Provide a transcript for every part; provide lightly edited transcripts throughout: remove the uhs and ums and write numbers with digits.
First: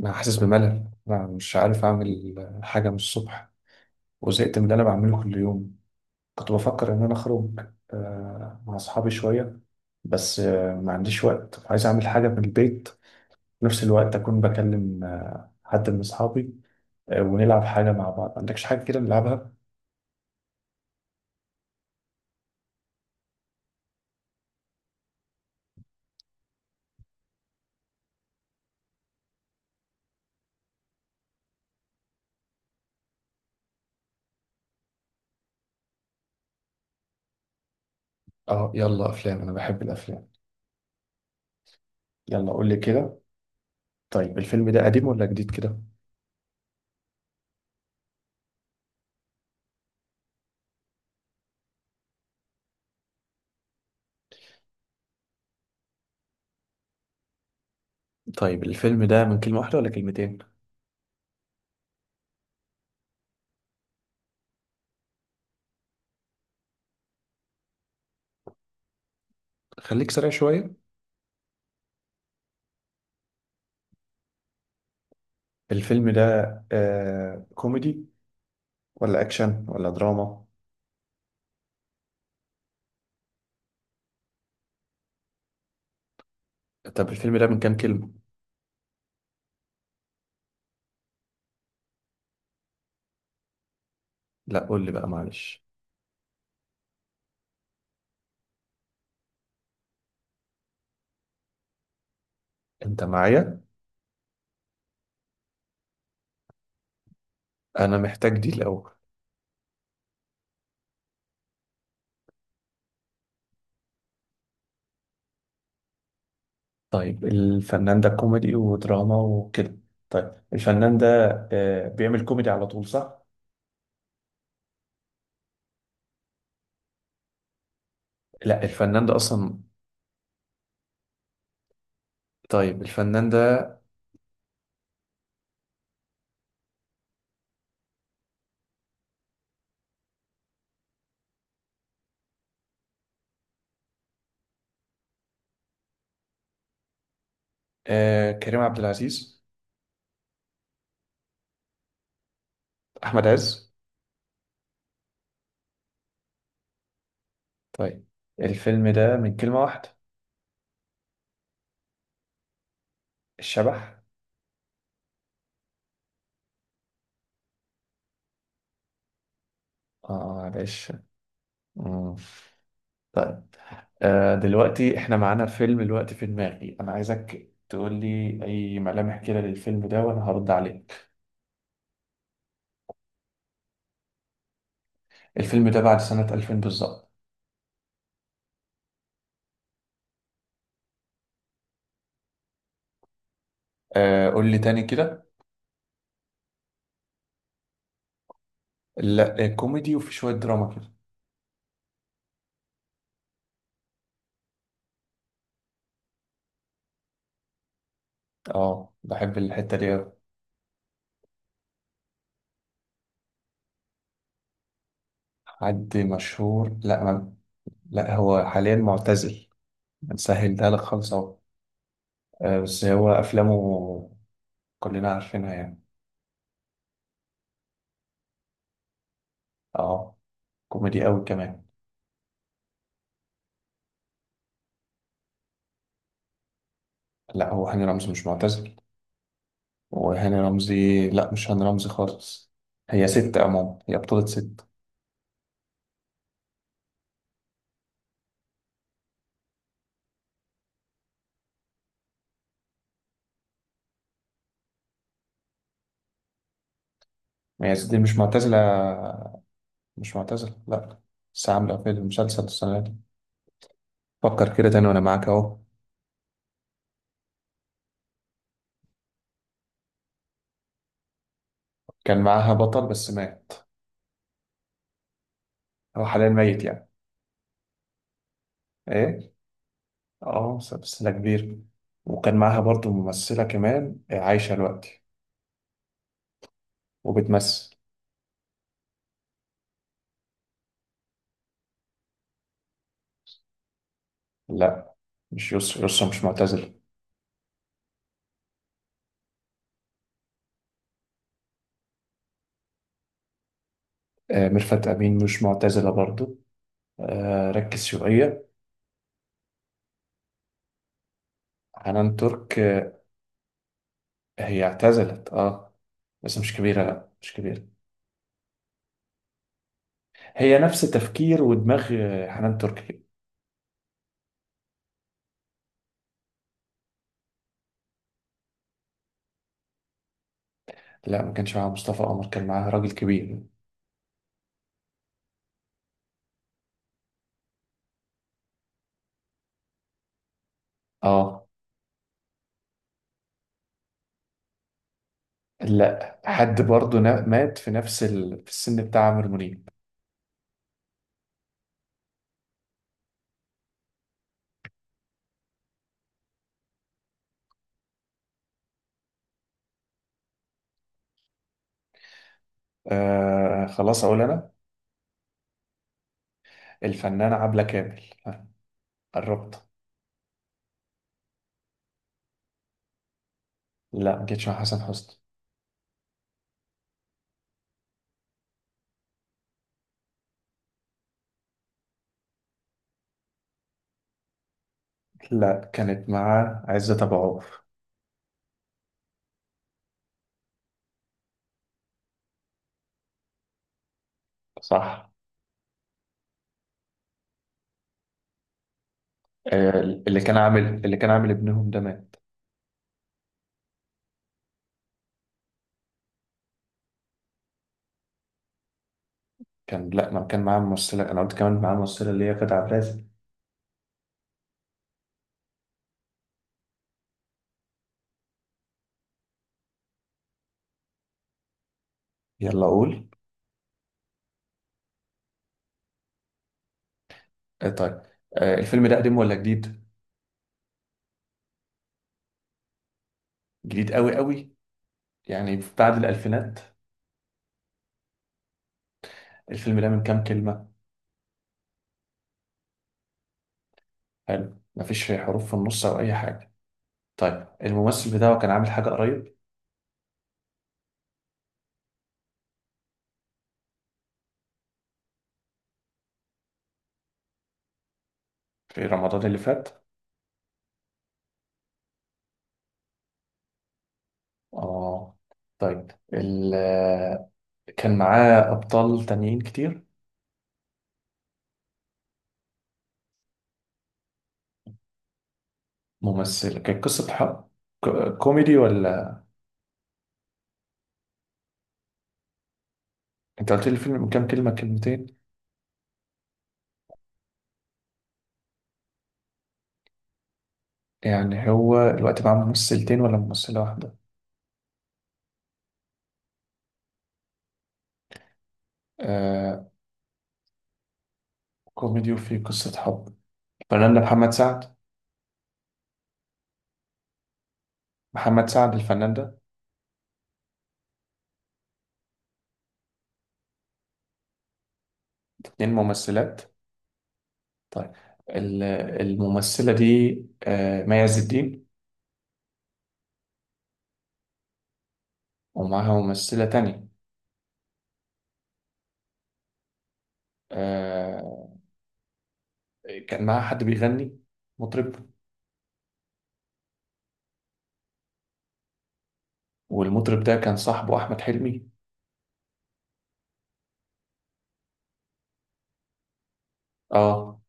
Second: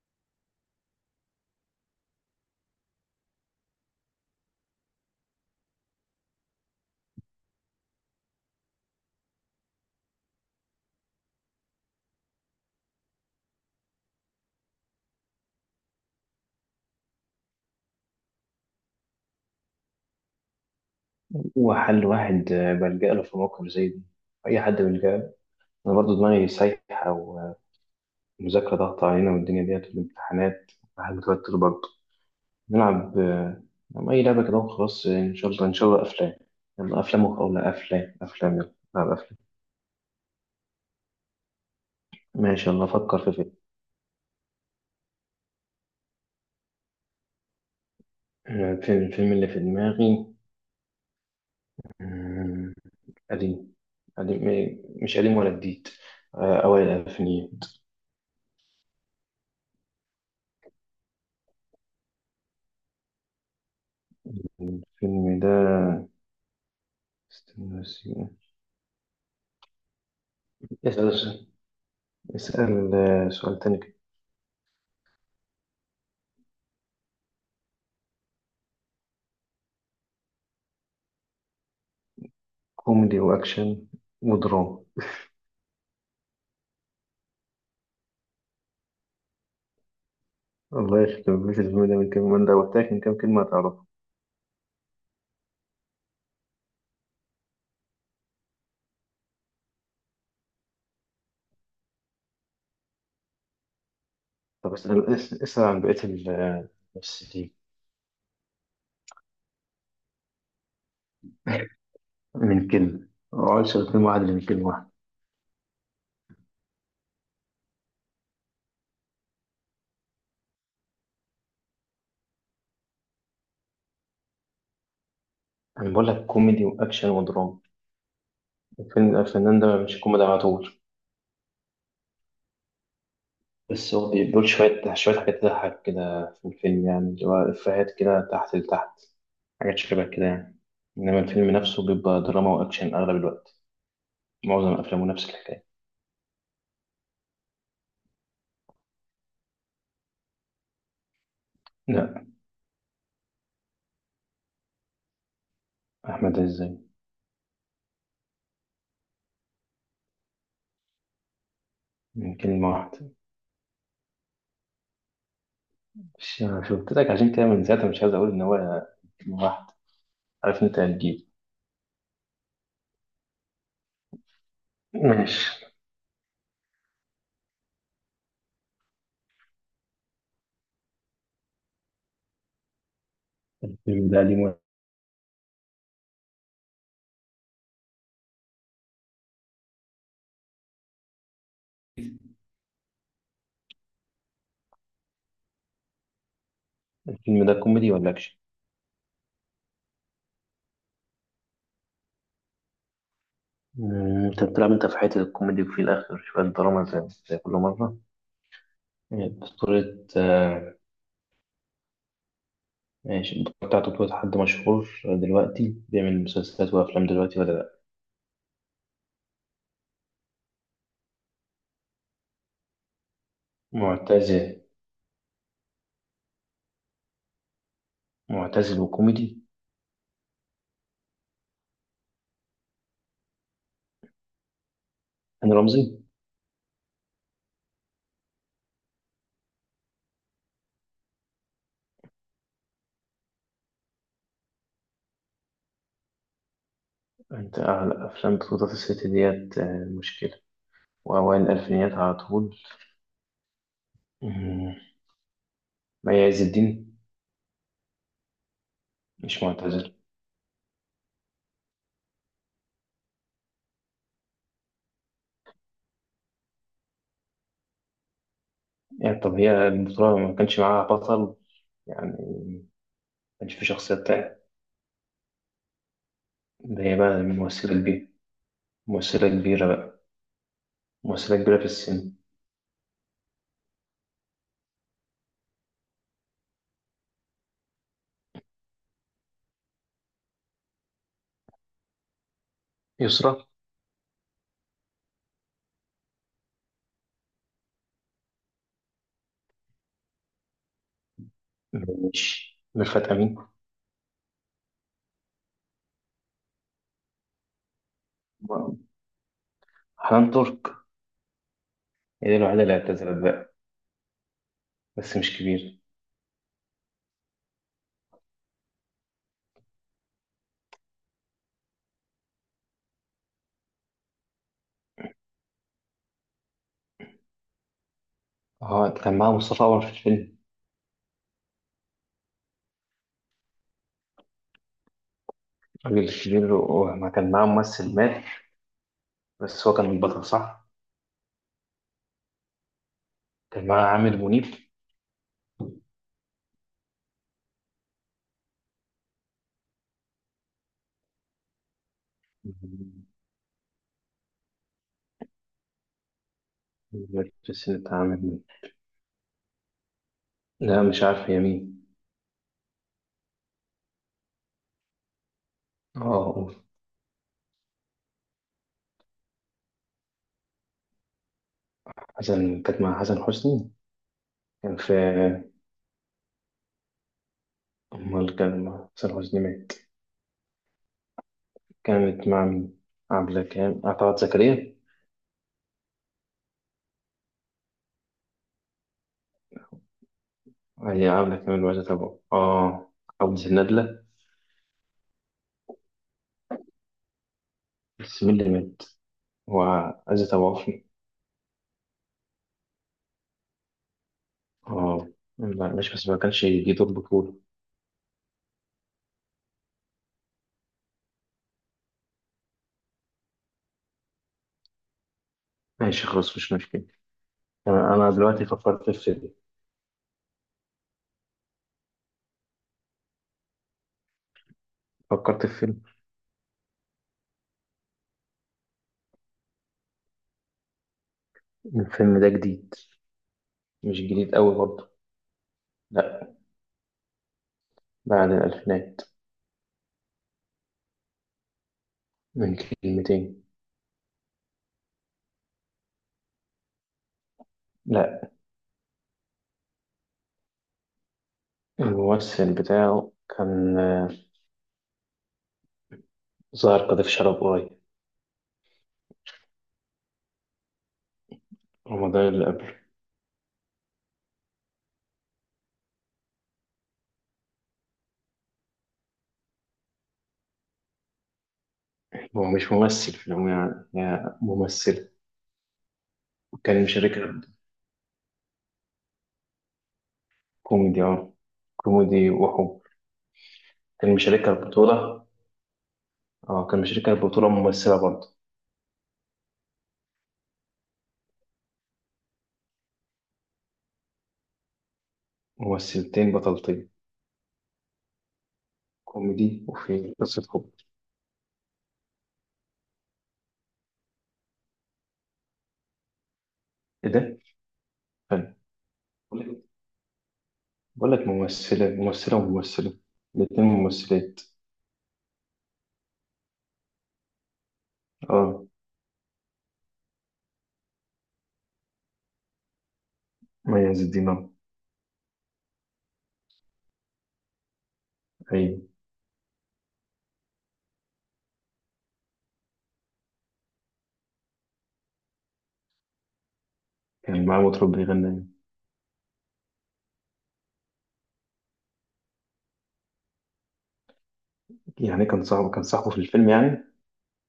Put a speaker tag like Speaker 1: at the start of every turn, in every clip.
Speaker 1: أنا حاسس بملل. أنا مش عارف أعمل حاجة من الصبح، وزهقت من اللي أنا بعمله كل يوم. كنت بفكر إن أنا أخرج مع أصحابي شوية. بس ما عنديش وقت، عايز أعمل حاجة من البيت في نفس الوقت، أكون بكلم حد من أصحابي ونلعب حاجة مع بعض. ما عندكش حاجة كده نلعبها؟
Speaker 2: هو حل واحد بلجأ له في موقف زي دي. أي حد بيلجأ له. أنا برضه دماغي سايحة، ومذاكرة ضغط علينا والدنيا ديت والامتحانات. الواحد متوتر برضه. نلعب آه، نلعب أي لعبة كده وخلاص. إن شاء الله أفلام. يلا أفلام، ولا أفلام، يلا
Speaker 1: آه،
Speaker 2: نلعب
Speaker 1: يلا
Speaker 2: أفلام.
Speaker 1: أفلام، أنا بحب الأفلام. يلا قول
Speaker 2: ماشي،
Speaker 1: لي
Speaker 2: يلا أفكر
Speaker 1: كده.
Speaker 2: في فيلم.
Speaker 1: طيب الفيلم ده قديم ولا جديد كده؟
Speaker 2: الفيلم اللي في دماغي. آه، قديم. قديم إيه، مش قديم ولا جديد. أوائل الألفينيات.
Speaker 1: طيب الفيلم ده من كلمة واحدة ولا كلمتين؟
Speaker 2: الفيلم ده، استنى.
Speaker 1: خليك سريع شوية.
Speaker 2: بس- اسأل سؤال تاني كده.
Speaker 1: الفيلم ده كوميدي ولا اكشن ولا دراما؟
Speaker 2: كوميدي وأكشن ودراما.
Speaker 1: طب الفيلم ده من كام كلمة؟
Speaker 2: الله يخرب بيت الفيلم ده، من كام من ده وتاك من كام كلمة هتعرفها.
Speaker 1: لا قول لي بقى معلش، انت معايا.
Speaker 2: طب اسأل، اسأل عن بقية الممثلين.
Speaker 1: انا محتاج دي الاول.
Speaker 2: من كلمة، ما اقعدش غير كلمة واحدة، من كلمة واحدة.
Speaker 1: طيب الفنان ده كوميدي ودراما وكده؟ طيب الفنان ده بيعمل كوميدي على طول، صح؟
Speaker 2: أنا بقول لك كوميدي وأكشن ودراما.
Speaker 1: لا، الفنان ده اصلا.
Speaker 2: الفنان ده مش كوميدي على طول.
Speaker 1: طيب الفنان ده.
Speaker 2: بس هو بيقول شوية شوية حاجات تضحك كده في الفيلم، يعني اللي هو إفيهات كده تحت لتحت، حاجات شبه كده يعني. إنما الفيلم نفسه بيبقى دراما وأكشن أغلب الوقت. معظم أفلامه نفس الحكاية.
Speaker 1: كريم عبد العزيز؟
Speaker 2: لا.
Speaker 1: احمد عز.
Speaker 2: أحمد عز.
Speaker 1: طيب، الفيلم ده من كلمة واحدة؟
Speaker 2: من كلمة واحدة.
Speaker 1: الشبح.
Speaker 2: مش قلت لك عشان كده من ساعتها مش عايز أقول إن هو كلمة واحدة.
Speaker 1: اه،
Speaker 2: عارف إن أنت
Speaker 1: معلش.
Speaker 2: هتجيب.
Speaker 1: مم. طيب. دلوقتي احنا معانا
Speaker 2: ماشي.
Speaker 1: فيلم دلوقتي في دماغي، انا عايزك تقول لي اي ملامح كده للفيلم ده وانا هرد عليك.
Speaker 2: الفيلم ده قديم ولا؟
Speaker 1: الفيلم ده بعد سنة 2000 بالظبط. قول لي تاني كده.
Speaker 2: الفيلم ده كوميدي ولا أكشن؟
Speaker 1: لا، كوميدي وفي شوية دراما كده.
Speaker 2: انت بتلعب انت في حته الكوميدي وفي الاخر شويه دراما، زي كل مره.
Speaker 1: اه، بحب الحتة دي
Speaker 2: بطولة،
Speaker 1: أوي.
Speaker 2: ماشي. البطولة بتاعته بطولة حد مشهور دلوقتي
Speaker 1: حد
Speaker 2: بيعمل مسلسلات
Speaker 1: مشهور؟ لا،
Speaker 2: وأفلام
Speaker 1: ما...
Speaker 2: دلوقتي ولا لأ؟
Speaker 1: لا هو حاليا معتزل. هنسهل ده لك خالص اهو. بس هو افلامه
Speaker 2: معتزل.
Speaker 1: كلنا عارفينها يعني.
Speaker 2: معتزل وكوميدي.
Speaker 1: اه، كوميدي قوي كمان.
Speaker 2: هاني رمزي.
Speaker 1: لا، هو هاني رمزي مش معتزل. وهاني رمزي، لا مش هاني رمزي خالص. هي ست عموما، هي بطولة ست.
Speaker 2: أنت أعلى أفلام بطولة الست ديت مشكلة، وأوائل الألفينيات على طول. مم. ما عز الدين.
Speaker 1: هي ست دي مش معتزلة.
Speaker 2: مش معتزل.
Speaker 1: مش معتزلة لا. بس عاملة في المسلسل السنة دي. فكر كده تاني وأنا معاك أهو.
Speaker 2: يعني طب هي البطولة ما كانش معاها بطل، يعني
Speaker 1: كان معاها بطل
Speaker 2: ما
Speaker 1: بس مات.
Speaker 2: كانش في شخصية تانية.
Speaker 1: هو حاليا ميت
Speaker 2: ده
Speaker 1: يعني.
Speaker 2: هي بقى ممثلة كبيرة. ممثلة
Speaker 1: إيه؟
Speaker 2: كبيرة بقى.
Speaker 1: أه، سلسلة
Speaker 2: ممثلة
Speaker 1: كبيرة.
Speaker 2: كبيرة في السن.
Speaker 1: وكان معاها برضو ممثلة كمان عايشة دلوقتي وبتمثل.
Speaker 2: يسرا.
Speaker 1: لا، مش يسرا، يسرا مش معتزلة.
Speaker 2: مش ميرفت أمين.
Speaker 1: ميرفت أمين مش معتزلة برضو. ركز شوية.
Speaker 2: حنان ترك.
Speaker 1: حنان
Speaker 2: هي دي
Speaker 1: ترك،
Speaker 2: الوحيدة اللي
Speaker 1: آه،
Speaker 2: اعتزلت بقى.
Speaker 1: هي
Speaker 2: بس
Speaker 1: اعتزلت
Speaker 2: مش
Speaker 1: اه.
Speaker 2: كبيرة.
Speaker 1: بس مش كبيرة، لا مش كبيرة. هي نفس تفكير ودماغ حنان تركي كده.
Speaker 2: اه، كان معاها مصطفى عمر في الفيلم.
Speaker 1: لا ما كانش معاها مصطفى قمر، كان معاها راجل كبير.
Speaker 2: الراجل الكبير، وما كان معاه ممثل مات. بس هو كان البطل، صح؟
Speaker 1: اه.
Speaker 2: كان معاه عامر منيب.
Speaker 1: لا، حد برضه مات في نفس في السن بتاع عمرو منيب.
Speaker 2: مات في السن بتاع عامر منيب. لا، مش عارف هي مين.
Speaker 1: خلاص اقول انا.
Speaker 2: اه.
Speaker 1: الفنانة عبلة كامل. آه، قربت.
Speaker 2: كانت مع حسن حسني.
Speaker 1: لا ما كانتش مع
Speaker 2: كان
Speaker 1: حسن
Speaker 2: في
Speaker 1: حسني.
Speaker 2: امال كان مع حسن حسني، مات. كانت مع مين؟ عبلة كان طلعت زكريا.
Speaker 1: لا، كانت مع عزت ابو عوف.
Speaker 2: هي عبلة كامل وعزت أبو عبد الندلة.
Speaker 1: صح.
Speaker 2: بس مين اللي مات
Speaker 1: اللي
Speaker 2: وعزت
Speaker 1: كان
Speaker 2: أبو عوف؟
Speaker 1: عامل اللي كان عامل ابنهم ده مات.
Speaker 2: اه. لا، مش بس ما كانش يجي دور بطولة.
Speaker 1: لا، ما كان معاه ممثلة، انا قلت كمان معاه ممثلة اللي هي كانت عبد الرازق.
Speaker 2: ماشي خلاص، مش مشكلة. تمام، أنا دلوقتي فكرت في فيلم.
Speaker 1: يلا قول.
Speaker 2: فكرت في فيلم.
Speaker 1: طيب. الفيلم ده قديم ولا جديد؟
Speaker 2: الفيلم ده جديد.
Speaker 1: جديد
Speaker 2: مش
Speaker 1: قوي
Speaker 2: جديد أوي
Speaker 1: قوي.
Speaker 2: برضه.
Speaker 1: يعني بعد
Speaker 2: لا.
Speaker 1: الألفينات.
Speaker 2: بعد الألفينات.
Speaker 1: الفيلم ده من كام كلمة؟
Speaker 2: من كلمتين.
Speaker 1: حلو، مفيش حروف في النص أو أي حاجة. طيب الممثل
Speaker 2: لا.
Speaker 1: بتاعه كان عامل حاجة قريب؟
Speaker 2: الممثل بتاعه كان ظاهر قذف شرب قريب.
Speaker 1: في رمضان اللي فات؟
Speaker 2: رمضان اللي قبله.
Speaker 1: آه. طيب ال... آه، كان معاه أبطال تانيين كتير؟
Speaker 2: هو مش ممثل في العموم، يعني هي ممثلة.
Speaker 1: ممثل،
Speaker 2: كان
Speaker 1: كانت قصة
Speaker 2: مشاركها.
Speaker 1: حب؟ كوميدي ولا؟
Speaker 2: كوميدي، اه. كوميدي وحب.
Speaker 1: أنت قلت لي الفيلم من
Speaker 2: كان
Speaker 1: كام كلمة،
Speaker 2: مشاركها
Speaker 1: كلمتين؟
Speaker 2: البطولة. اه، كان مشاركها البطولة ممثلة برضه.
Speaker 1: يعني هو الوقت معاه ممثلتين ولا ممثلة واحدة؟
Speaker 2: ممثلتين بطلتين. كوميدي
Speaker 1: آه...
Speaker 2: وفي قصة حب.
Speaker 1: كوميدي وفيه قصة حب. فنان محمد سعد.
Speaker 2: ايه ده؟
Speaker 1: محمد
Speaker 2: فن
Speaker 1: سعد الفنان ده.
Speaker 2: بقول لك. ممثلة وممثلة. الاتنين ممثلات.
Speaker 1: اتنين ممثلات. طيب ال-
Speaker 2: اه.
Speaker 1: الممثلة دي مي عز الدين.
Speaker 2: مي عز الدين أهو.
Speaker 1: ومعاها ممثلة تانية.
Speaker 2: ايوه.
Speaker 1: آه، كان معاها حد بيغني، مطرب.
Speaker 2: كان معاه مطرب بيغني.
Speaker 1: والمطرب ده كان صاحبه أحمد حلمي.
Speaker 2: يعني كان صاحبه في الفيلم يعني.
Speaker 1: اه.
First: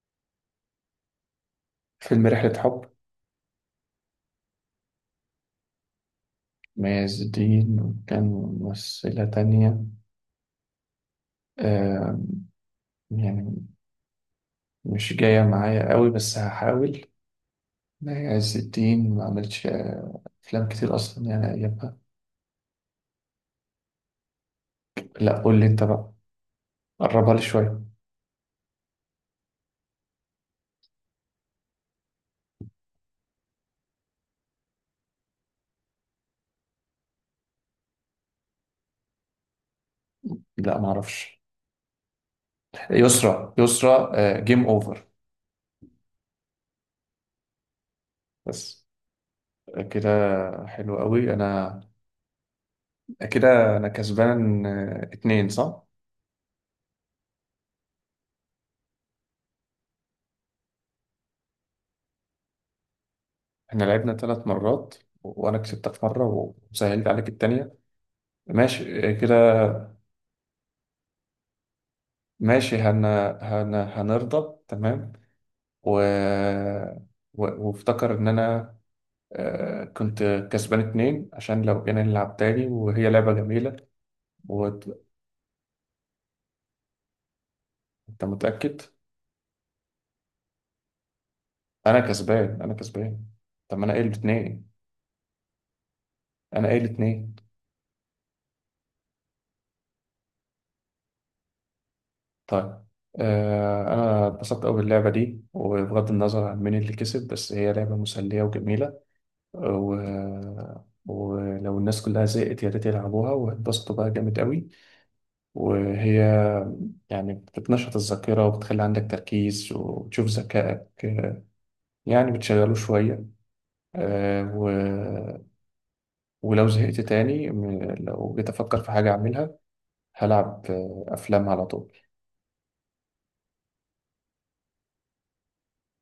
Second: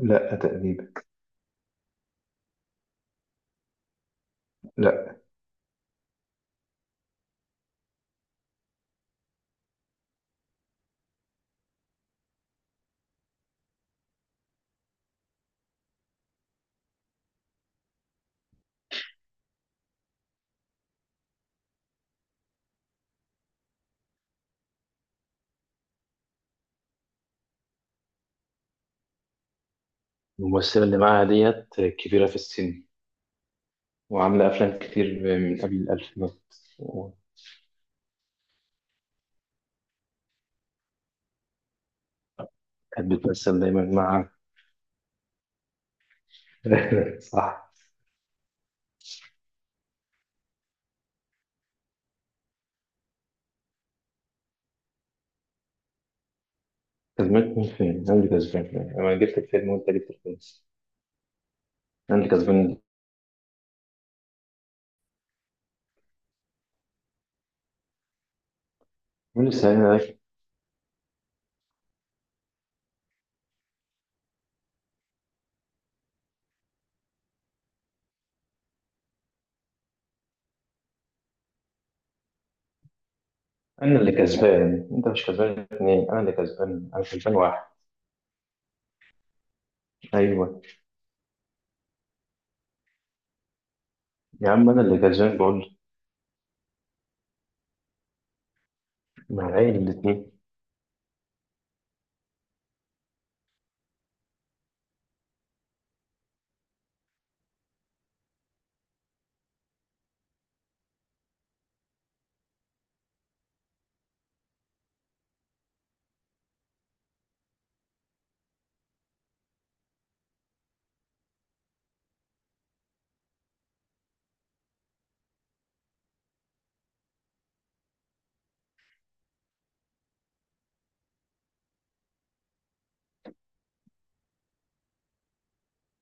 Speaker 2: لا، تقريبا.
Speaker 1: فيلم رحلة حب.
Speaker 2: لا.
Speaker 1: مي عز الدين وكان ممثلة تانية. آه، يعني مش جاية معايا قوي بس هحاول. مي عز الدين ما عملتش أفلام كتير أصلا يعني أيامها. لا قول لي أنت بقى، قربها لي شوية.
Speaker 2: الممثلة اللي معاها ديت كبيرة في السن، وعاملة أفلام كتير من قبل الألفينات، وكانت
Speaker 1: لا ما اعرفش. يسرا،
Speaker 2: بتمثل دايما
Speaker 1: يسرا،
Speaker 2: مع
Speaker 1: جيم اوفر.
Speaker 2: صح.
Speaker 1: بس كده. حلو قوي. انا كده انا كسبان اتنين، صح.
Speaker 2: كسبان مين فين؟ أنا اللي كسبان. أنا جبت الفيلم وأنت جبت الفيلم. أنا اللي كسبان.
Speaker 1: احنا لعبنا 3 مرات، وانا كسبتك مره وسهلت عليك التانية. ماشي كده.
Speaker 2: مين اللي ساعدني ده؟
Speaker 1: ماشي، هنرضى تمام. و... وافتكر ان انا كنت كسبان اتنين، عشان لو جينا نلعب تاني وهي لعبة جميلة.
Speaker 2: أنا اللي
Speaker 1: وانت
Speaker 2: كسبان. أنت مش كسبان اتنين، أنا اللي كسبان، أنا كسبان واحد.
Speaker 1: متأكد؟
Speaker 2: أيوه.
Speaker 1: انا كسبان، انا كسبان. طب ما انا قايل
Speaker 2: يا
Speaker 1: اتنين.
Speaker 2: عم، أنا اللي كسبان بقول.
Speaker 1: انا قايل اتنين.
Speaker 2: مع العيل الاتنين.
Speaker 1: طيب. انا اتبسطت قوي باللعبه دي، وبغض النظر عن مين اللي كسب بس هي لعبه مسليه وجميله. و... ولو الناس كلها زهقت يا ريت يلعبوها واتبسطوا بقى جامد قوي. وهي يعني بتنشط الذاكره وبتخلي عندك تركيز وبتشوف ذكائك، يعني بتشغله شويه. آه و... ولو زهقت تاني لو جيت افكر في حاجه اعملها، هلعب افلام على طول.